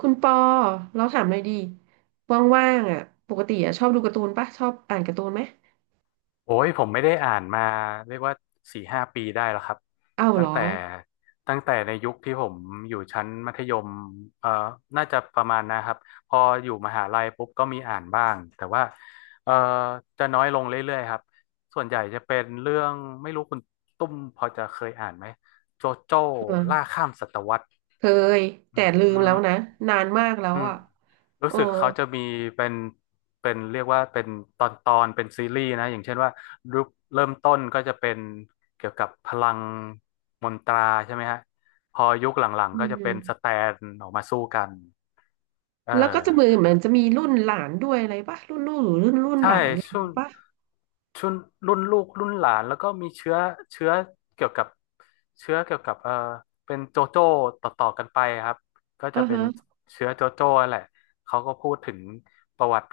คุณปอเราถามหน่อยดีว่างๆอ่ะปกติอ่ะชอบดูการ์ตูนปะชอบอ่านการ์ตูนไหมโอ้ยผมไม่ได้อ่านมาเรียกว่าสี่ห้าปีได้แล้วครับอ้าวเหตั้รงอแต่ตั้งแต่ในยุคที่ผมอยู่ชั้นมัธยมเอ่อน่าจะประมาณนะครับพออยู่มหาลัยปุ๊บก็มีอ่านบ้างแต่ว่าเอ่อจะน้อยลงเรื่อยๆครับส่วนใหญ่จะเป็นเรื่องไม่รู้คุณตุ้มพอจะเคยอ่านไหมโจโจ้ล่าเออข้ามศตวรรษเคยอืแต่ลืม มแล้วนะนานมากแล้วอืมอ่ะเอรู้อสึกเขาจะมีเป็นเป็นเรียกว่าเป็นตอนเป็นซีรีส์นะอย่างเช่นว่ารูปเริ่มต้นก็จะเป็นเกี่ยวกับพลังมนตราใช่ไหมฮะพอยุคหลังอืๆก็จะเป็นสมแตนออกมาสู้กันเออ แล้วก็จะมือเหมือนจะมีรุ่นหลานด้วยอะไรปะรุ่นลูกหรือรุ่นใช่หลานอะไรอย่าช่งวงงี้ปะช่วงรุ่นลูกรุ่นหลานแล้วก็มีเชื้อเชื้อเกี่ยวกับเชื้อเกี่ยวกับเป็นโจโจ้ต่อกันไปครับก็อ่าจะเป็นฮะเชื้อโจโจ้แหละเขาก็พูดถึงประวัติ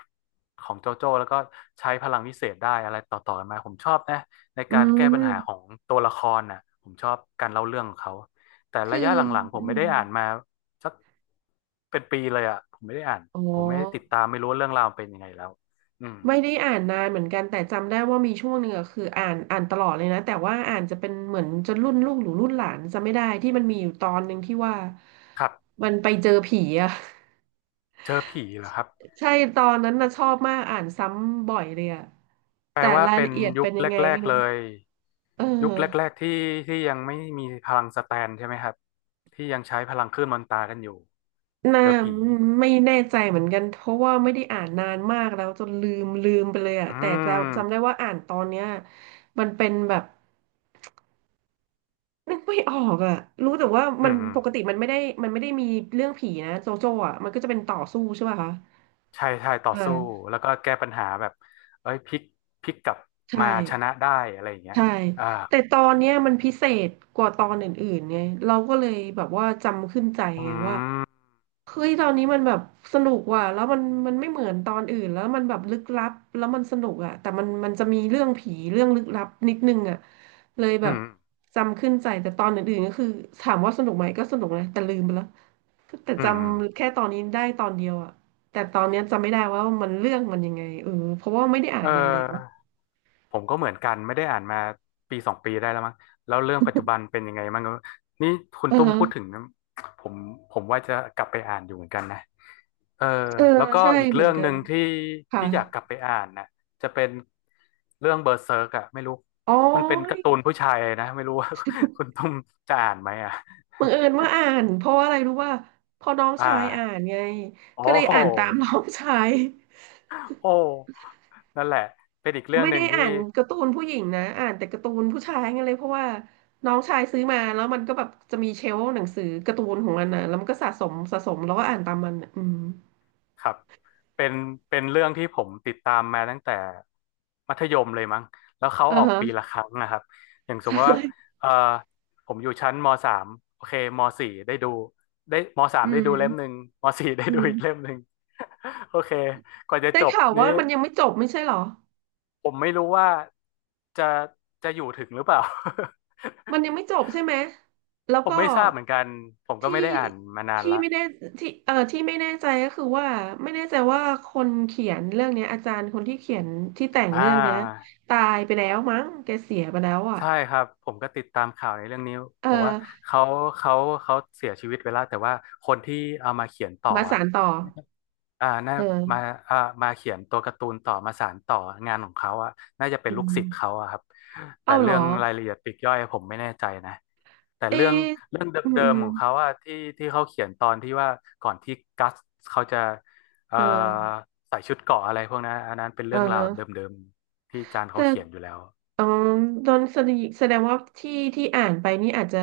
ของโจโจ้แล้วก็ใช้พลังวิเศษได้อะไรต่อกันมาผมชอบนะในอืการแก้ปัญหาของมตัวละครน่ะผมชอบการเล่าเรื่องของเขาแต่คืระอยะหลังๆผอืมไม่มได้อ่านมาสักเป็นปีเลยอ่ะผมไม่ได้อ่านอ๋อ ผมไม่ได้ติดตามไม่รู้ว่าเรื่องราวมันเป็นยังไงแล้วอืม ไม่ได้อ่านนานเหมือนกันแต่จำได้ว่ามีช่วงหนึ่งอะคืออ่านตลอดเลยนะแต่ว่าอ่านจะเป็นเหมือนจนรุ่นลูกหรือรุ่นหลานจำไม่ได้ที่มันมีอยู่ตอนหนึ่งที่ว่าครับมันไปเจอผีอะ เจอผีเหรอครับ ใช่ตอนนั้นนะชอบมากอ่านซ้ำบ่อยเลยอะแปลแต่ว่ารายเป็ละนเอียดยุเป็คนยังไงแรไม่กๆรู้เลยเอยุคแรอกๆที่ที่ยังไม่มีพลังสแตนใช่ไหมครับที่ยังใช้พลังคลื่นมนตรากันอยู่น่าเจอผีไม่แน่ใจเหมือนกันเพราะว่าไม่ได้อ่านนานมากแล้วจนลืมไปเลยอะอืแต่จำมจำได้ว่าอ่านตอนเนี้ยมันเป็นแบบ นึกไม่ออกอ่ะรู้แต่ว่าอืมันมอืมปกติมันไม่ได้มันไม่ได้มีเรื่องผีนะโจโจ้อ่ะมันก็จะเป็นต่อสู้ใช่ป่ะคะใช่ใช่ต่อสู้อ่าแล้วก็แก้ปัญหาแบบเอ้ยพลิกกลับใช่ มาชนะได้อะไรอย่างเงี้ยใช่อ่าแต่ตอนเนี้ยมันพิเศษกว่าตอนอื่นๆไงเราก็เลยแบบว่าจำขึ้นใจอืไงว่ามเฮ้ยตอนนี้มันแบบสนุกว่ะแล้วมันมันไม่เหมือนตอนอื่นแล้วมันแบบลึกลับแล้วมันสนุกอ่ะแต่มันมันจะมีเรื่องผีเรื่องลึกลับนิดนึงอ่ะเลยอืแบบมจำขึ้นใจแต่ตอนอื่นๆก็คือถามว่าสนุกไหมก็สนุกนะแต่ลืมไปแล้วแต่อืจมอืมำแค่ตอนนี้ได้ตอนเดียวอ่ะแต่ตอนเนี้ยจำไม่ได้ว่ามันเรื่องมันยังไงเออเพราะว่าไม่ได้อ่าเอนนานแล้วอ ผมก็เหมือนกันไม่ได้อ่านมาปีสองปีได้แล้วมั้งแล้วเรื่องปัจจุบันเป็นยังไงมั้งนี่คุณอือตุ้มฮะพูดถึงนะผมผมว่าจะกลับไปอ่านอยู่เหมือนกันนะเออเออแล้วก็ใช่อีกเหมืเรื่อนองกัหน นึ่งที่ค่ะที่อยากกลับไปอ่านนะจะเป็นเรื่องเบอร์เซิร์กอะไม่รู้อ๋อมันเป็นการ์ตูนผู้ชายนะไม่รู้ว่า คุณตุ้มจะอ่านไหมอะ บังเอิญว่าอ่านเพราะว่าอะไรรู้ว่าพอน้อง อ่าชายอ่านไงโอ้ก็เลยโหอ่านตามน้องชายโอ้นั่นแหละเป็นอีกเรื่องไม่หนึ่ได้งอ่าที่ นการ์ตูนผู้หญิงนะอ่านแต่การ์ตูนผู้ชายไงเลยเพราะว่าน้องชายซื้อมาแล้วมันก็แบบจะมีเชลฟ์หนังสือการ์ตูนของมันนะแล้วมันก็สะสมแล้วก็อ่านตามมันน่ะอืมครับเป็นเป็นเรื่องที่ผมติดตามมาตั้งแต่มัธยมเลยมั้งแล้วเขาอ่าออกฮะ ปีละครั้งนะครับอย่าง สใชมมติว่า่เออผมอยู่ชั้นมสามโอเคมสี่ได้ดูได้มสามอืได้ดูเล่มหนึ่มงมสี่ได้อืดูอีกมเล่มหนึ่ง โอเคกว่าจะได้จบข่าวนี้ว่ามันยังไม่จบไม่ใช่เหรอ ผมไม่รู้ว่าจะจะอยู่ถึงหรือเปล่า มันยังไม่จบใช่ไหม แล้ว ผมก็ไม่ทราบเหมือนกันผมก็ที่ไม่ได้อ่านมานานพี่ละไม่ได้ที่ที่ไม่แน่ใจก็คือว่าไม่แน่ใจว่าคนเขียนเรื่องเนี้ยอาจารย์คนที่เขียนที่แต่งอ่า เรื่องเนี้ยตายไปแล้วมั้งแกเสียไปแล้วอ่ะใช่ครับผมก็ติดตามข่าวในเรื่องนี้เอบอกว่าอเขาเขาเขาเสียชีวิตไปแล้วแต่ว่าคนที่เอามาเขียนต่อมาอ่ะสานต่ออ่าน่ามาเอออ่ามาเขียนตัวการ์ตูนต่อมาสานต่องานของเขาอ่ะน่าจะเป็นอืลูกศิษย์มเขาอ่ะครับแต่เอ้าเหรเรื่อองรายละเอียดปลีกย่อยผมไม่แน่ใจนะแต่เอะเรื่องเรื่องเดอืมิอืมมๆของเขาอ่ะที่เขาเขียนตอนที่ว่าก่อนที่กัสเขาจะเอ่เอออใส่ชุดเกราะอะไรพวกนั้นอันนั้นเป็นเอเรื่องราวเดอ ิมๆที่จานแต่เขาเขียนอยู่แล้วอ๋อโดนแสดงว่าที่อ่านไปนี่อาจจะ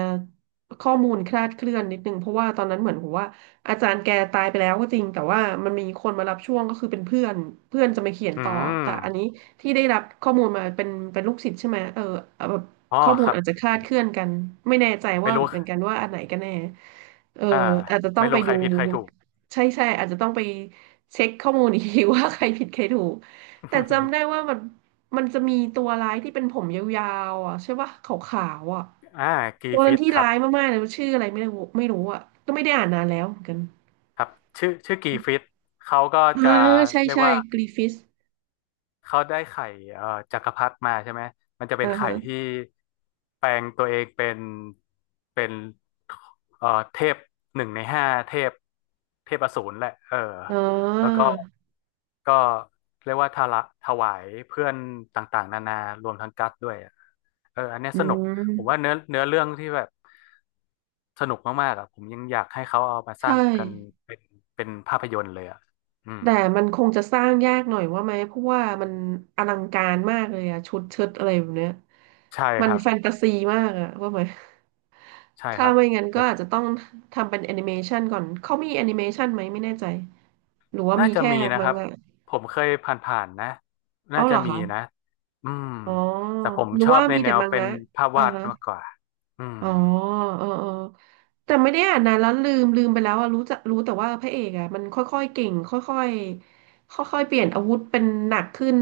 ข้อมูลคลาดเคลื่อนนิดนึงเพราะว่าตอนนั้นเหมือนผมว่าอาจารย์แกตายไปแล้วก็จริงแต่ว่ามันมีคนมารับช่วงก็คือเป็นเพื่อนเพื่อนจะมาเขียนอืต่อแต่อันม นี้ที่ได้รับข้อมูลมาเป็นลูกศิษย์ใช่ไหมเออแบบอ๋อข้อมูคลรับอาจจะคลาดเคลื่อนกันไม่แน่ใจไม่ว่ารู้เหมือนกันว่าอันไหนกันแน่เอออ่าอาจจะต้อไม่งไปรู้ใครดูผิดใครถูก ใช่ใช่อาจจะต้องไปเช็คข้อมูลอีกที ว่าใครผิดใครถูกแต่จำได้ว่า มัน มันจะมีตัวร้ายที่เป็นผมยาวๆอ่ะใช่ปะขาวๆอ่ะอ่ากีตัวนั้ฟินตที่ครัร้าบยมากๆเลยชื่ออะไรไม่รู้อ่ะก็ไม่ได้อ่านนานแล้วเหมือนกันครับชื่อกีฟิตเขาก็จะอ่าใช่เรียกใช่ว่า กรีฟิสเขาได้ไข่เอ่อจักรพรรดิมาใช่ไหม มันจะเป็อ่านไข่ฮะที่แปลงตัวเองเป็นเป็นเทพหนึ่งในห้าเทพเทพอสูรแหละเอออ๋อแล้วก็ก็เรียกว่าทาระถวายเพื่อนต่างๆนานารวมทั้งกัสด้วยอะเอออันเนี้ยอืสนุกผมว่ามเนื้อเรื่องที่แบบสนุกมากๆอ่ะผมยังอยากให้เขาเอามาสใช่ ร้างกันเป็นเป็นภาพยนตร์เลยอ่ะอืมแต่มันคงจะสร้างยากหน่อยว่าไหมเพราะว่ามันอลังการมากเลยอะชุดเชิดอะไรแบบเนี้ยใช่มัคนรับแฟนตาซีมากอะว่าไหมใช่คถ้ารับไม่งั้นก็แล้ว อาจจะต้องทำเป็นแอนิเมชันก่อนเขามีแอนิเมชันไหมไม่แน่ใจหรือว่าน่ามีจะแค่มีนะมัคงรับงะผมเคยผ่านๆนะเอ้าน่าเหจะรอมีคะนะอืมอ๋อแต่ผมหรือชอว่าบในมีแนแต่วมังเป็นงะภาพอ่าวาดฮะ มากกว่าอืมอ๋อเออแต่ไม่ได้อ่านนานแล้วลืมไปแล้วอะรู้จักรู้แต่ว่าพระเอกอะมันค่อยๆเก่งค่อยๆค่อยๆเปลี่ยนอาวุธเป็นหนักขึ้น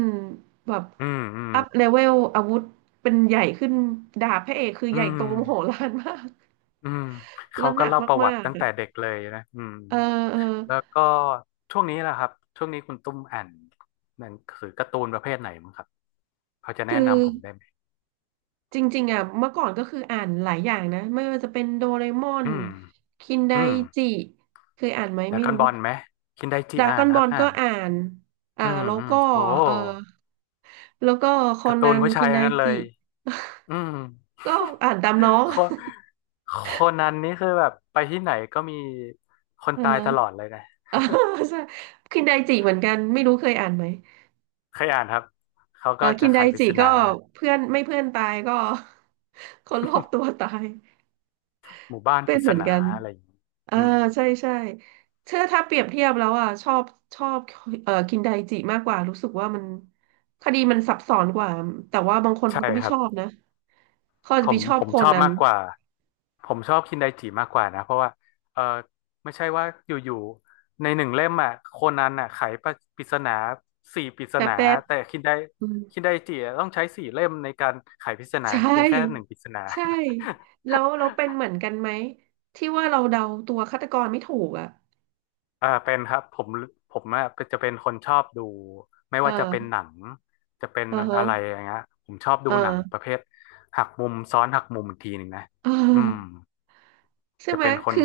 แบบอืมอืมอัพเลเวลอาวุธเป็นใหญ่ขึ้นดาบพระเอกคืออืใหญ่โตมมโหฬารมาก อืมแล้เขาวหก็นักเล่าประวัมาติกตั้งๆแต่อะเด็กเลยนะอืมเออเออแล้วก็ช่วงนี้แหละครับช่วงนี้คุณตุ้มอ่านหนังสือการ์ตูนประเภทไหนมั้งครับพอจะแนะคือนำผมได้ไหมจริงๆอะเมื่อก่อนก็คืออ่านหลายอย่างนะไม่ว่าจะเป็นโดเรมอนอืมคินไดอืมจิเคยอ่านไหมแต่ไม่กอนรู้ บอลไหมคินไดจิดราอ่าก้อนนคบอรับลอ่าก็นอ่านอ่าอืมแล้วอืมก็โอ้เออแล้วก็คอการ์ตูนันนผู้ชาคิยนไดทั้งนั้นเลจิยอืม ก็อ่านตามน้องโคนันนี่คือแบบไปที่ไหนก็มีคนเออ ตายตลอดเลยนะ เออใช่คินไดจิเหมือนกันไม่รู้เคยอ่านไหมเคยอ่านครับเขาเออก็คิจะนไดไขปริจิศก็นาเพื่อนไม่เพื่อนตายก็ คนรอบตัวตายหมู่บ้านเป็ปนริเหศมือนนากันอะไรอย่างนี้เอออืมใช่ใช่เชื่อถ้าเปรียบเทียบแล้วอ่ะชอบเออคินไดจิมากกว่ารู้สึกว่ามันคดีมันซับซ้อนกว่าแต่ว่าบางคนใช่เขาก็ไม่ครัชบอบนะเขาอาจผจะไปมชอผบมโคชอบนัน มากกว่าผมชอบคินไดจิมากกว่านะเพราะว่าเออไม่ใช่ว่าอยู่ๆใน1 เล่มอ่ะโคนันอ่ะไขปริศนาสี่ปริศแป๊บนาแป๊บแต่อืมคินไดจิอะต้องใช้4 เล่มในการไขปริศนาใชเพียงแค่หนึ่ง่ปริศนา ใช่แล้วเราเป็นเหมือนกันไหมที่ว่าเราเดาตัวฆาตกรไม่ถูกอ่ะเออเป็นครับผมผมอะจะเป็นคนชอบดูไม่ว่าจะเป็นเออหนังจะเป็นเออฮะอะไรอย่างเงี้ยผมชอบเดูหนังปออระเภทหักมุมซ้อนหักมุมอีกทีหนึ่งนะเอออืมใช่จะไหมเป็นคนคือ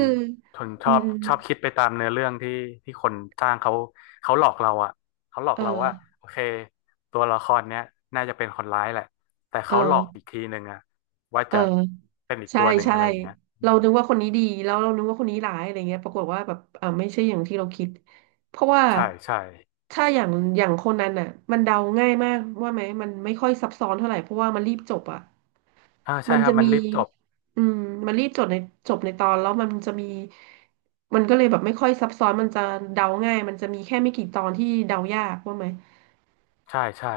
อืมชอบคิดไปตามเนื้อเรื่องที่คนสร้างเขาเขาหลอกเราอะเขาหลอกเราว่าเออโอเคตัวละครเนี้ยน่าจะเป็นคนร้ายแหละแต่เอเขาหลอกอีกอทีหนึ่งอะว่าเออจะเป็นอีกใช่ตัวหนึ่งใช่อะไรอย่างเงี้ยอืเรามนึกว่าคนนี้ดีแล้วเรานึกว่าคนนี้ร้ายอะไรเงี้ยปรากฏว่าแบบเอ่าไม่ใช่อย่างที่เราคิด เพราะว่าใช่ใช่ถ้าอย่างคนนั้นอ่ะมันเดาง่ายมากว่าไหมมันไม่ค่อยซับซ้อนเท่าไหร่เพราะว่ามันรีบจบอ่ะ อ่าใช่มันครัจะบมันมีรีบจบอืมมันรีบจบในตอนแล้วมันจะมี มันก็เลยแบบไม่ค่อยซับซ้อน มันจะเดาง่าย มันจะมีแค่ไม่กี่ตอนที่เดายากว่าไหม ใช่ใช่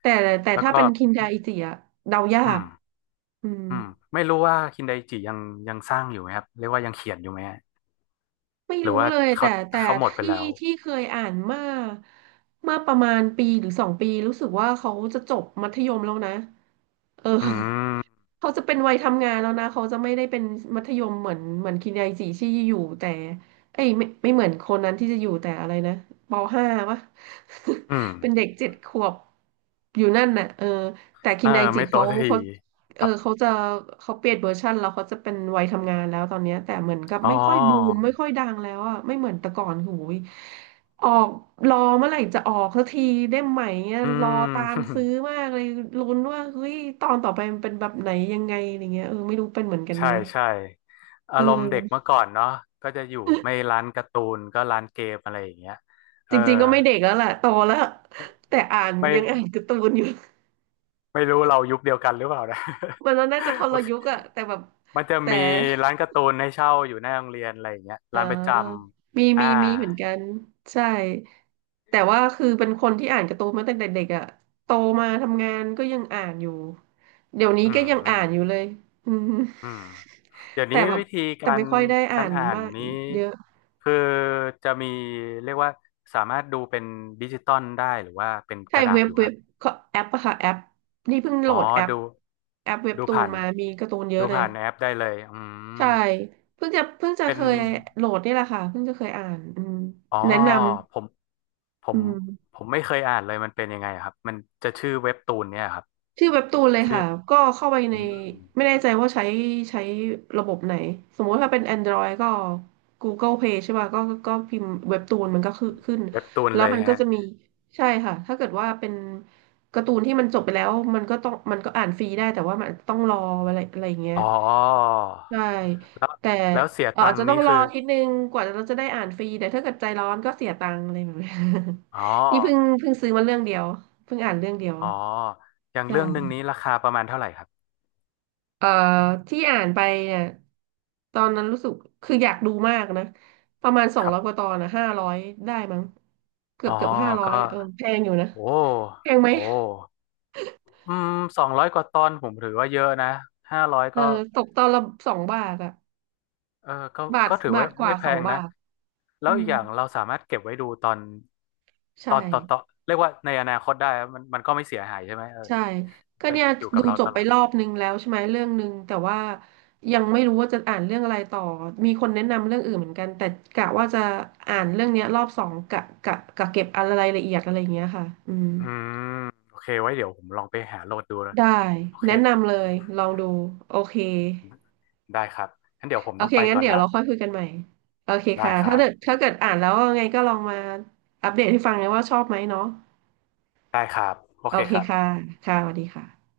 แต่แล้วถ้าก็ เป็นคินดาอิจิอะเดายาอืกมอืม อืมไม่รู้ว่าคินไดจิยังยังสร้างอยู่ไหมครับเรียกว่ายังเขียนอยู่ไหมฮะไม่หรือรู้ว่าเลยเขาแต่เขาหมดไปที่แล้วที่เคยอ่านมาเมื่อประมาณปีหรือ2 ปีรู้สึกว่าเขาจะจบมัธยมแล้วนะเออ อืม เขาจะเป็นวัยทำงานแล้วนะเขาจะไม่ได้เป็นมัธยมเหมือนคินไดจิที่อยู่แต่เอ้ยไม่เหมือนคนนั้นที่จะอยู่แต่อะไรนะปห้าวะ อืม เป็นเด็ก7 ขวบอยู่นั่นน่ะเออแต่คิเอนอไดจิไม่โตเขาสักทีเขา คเออรับเขาเปลี่ยนเวอร์ชันแล้วเขาจะเป็นวัยทำงานแล้วตอนเนี้ยแต่เหมือนกับอ๋ไม่ค่อยบูมอไม่ค่อยดังแล้วอ่ะไม่เหมือนแต่ก่อนโหูยออกรอเมื่อไหร่จะออกสักทีเล่มใหม่เนี่ยอืรอม ตามซื้อ มากเลยลุ้นว่าเฮ้ยตอนต่อไปมันเป็นแบบไหนยังไงอะไรเงี้ยเออไม่รู้เป็นเหมือนกันใช่ไหมใช่อาเอรมณ์เด็กอเมื่อก่อนเนาะก็จะอยู่ไม่ร้านการ์ตูนก็ร้านเกมอะไรอย่างเงี้ยเอจอริงๆก็ไม่เด็กแล้วแหละโตแล้วแต่อ่านไม่ยังอ่านการ์ตูนอยู่ ไม่รู้เรายุคเดียวกันหรือเปล่านะ มันน่าจะค นโอละเคยุคอะแต่แบบมันจะแต่ มีร้านการ์ตูนให้เช่าอยู่หน้าโรงเรียนอะไรอย่างเงี้ยอ่าร้านประจมีำอ่ามีมีเหมือนกัน ใช่ แต่ว่าคือเป็นคนที่อ่านการ์ตูนมาตั้งแต่เด็กอ่ะโตมาทำงานก็ยังอ่านอยู่ เดี๋ยวนี้อืก็มยังอือ่าม นอยู่เลย อืมอืมเดี๋ยวแต่นี้แบบวิธีแต่กาไม่รค่อยได้อ่าการนอ่านมากนี้เยอะคือจะมีเรียกว่าสามารถดูเป็นดิจิตอลได้หรือว่าเป็นกใช่ระดาเว็ษบอยู่คเว็รับบก็แอปอะค่ะแอปนี่เพิ่งโหลอ๋อดแอปดูแอปเว็บดูตูนผ่านมามีการ์ตูนเยอะดูเลย ผ่านแอปได้เลยอืใช่ มเพิ่งจะเป็เคนยโหลดนี่แหละค่ะเพิ่งจะเคยอ่านอืมอ๋อแนะนผมำผอืมม ผมไม่เคยอ่านเลยมันเป็นยังไงอะครับมันจะชื่อเว็บตูนเนี่ยครับชื่อเว็บตูนเลยชื่อค่ะก็เข้าไปอืในมไม่แน่ใจว่าใช้ใช้ระบบไหนสมมติถ้าเป็น Android ก็ Google Play ใช่ป่ะก็พิมพ์เว็บตูนมันก็ขึ้นเว็บตูนแล้วเลยมันก็ฮะจะมีใช่ค่ะถ้าเกิดว่าเป็นการ์ตูนที่มันจบไปแล้วมันก็อ่านฟรีได้แต่ว่ามันต้องรออะไรอะไรอย่างเงี้ยอ๋อใช่แล้วแต่แล้วเสียตัอางจค์จะต้นี้องรอคือทีนึงกว่าเราจะได้อ่านฟรีแต่ถ้าเกิดใจร้อนก็เสียตังค์อะไรแบบนี้ อ๋อ นี่เพิ่งซื้อมาเรื่องเดียวเพิ่งอ่านเรื่องเดียวอ๋ออย่างเรื่องหนึ่งใช่ นี้ราคาประมาณเท่าไหร่ครับเอ่อที่อ่านไปเนี่ยตอนนั้นรู้สึกคืออยากดูมากนะประมาณสอคงรัร้บอยกว่าตอนนะห้าร้อยได้มั้งเกืออ๋บอเกือบห้าร้อก็ยเออแพงอยู่นะโอ้แพงไหมโอ้อืม200 กว่าตอนผมถือว่าเยอะนะ500เออก็ตกตอนละสองบาทอะเออบาทก็ถือบาว่าทกว่าไม่แพสองงนะบาทแล้อืวอีกมอย่างเราสามารถเก็บไว้ดูตอนใช่ต่อเรียกว่าในอนาคตได้อะมันก็ไม่เสียหายใช่ไหมเออใช่ก็ก็เนี่ยอยู่กัดูบเราจตบลไปอดรอบนึงแล้วใช่ไหมเรื่องนึงแต่ว่ายังไม่รู้ว่าจะอ่านเรื่องอะไรต่อมีคนแนะนำเรื่องอื่นเหมือนกันแต่กะว่าจะอ่านเรื่องเนี้ยรอบสองกะเก็บอะไรละเอียดอะไรอย่างเงี้ยค่ะอืม อืมโอเคไว้เดี๋ยวผมลองไปหาโหลดดูนะได้โอเคแนะครับนำเลยลองดูโอเคได้ครับงั้นเดี๋ยวผมโอต้อเคงไปงั้นก่อนเดี๋ยวละเราค่อยคุยกันใหม่โอเคได้ค่ะครัถ้าบเกิดถ้าเกิดอ่านแล้วไงก็ลองมาอัปเดตให้ฟังนะว่าชอบไหมเนาะได้ครับโอโอเคเคครับค่ะค่ะสวัสดีค่ะ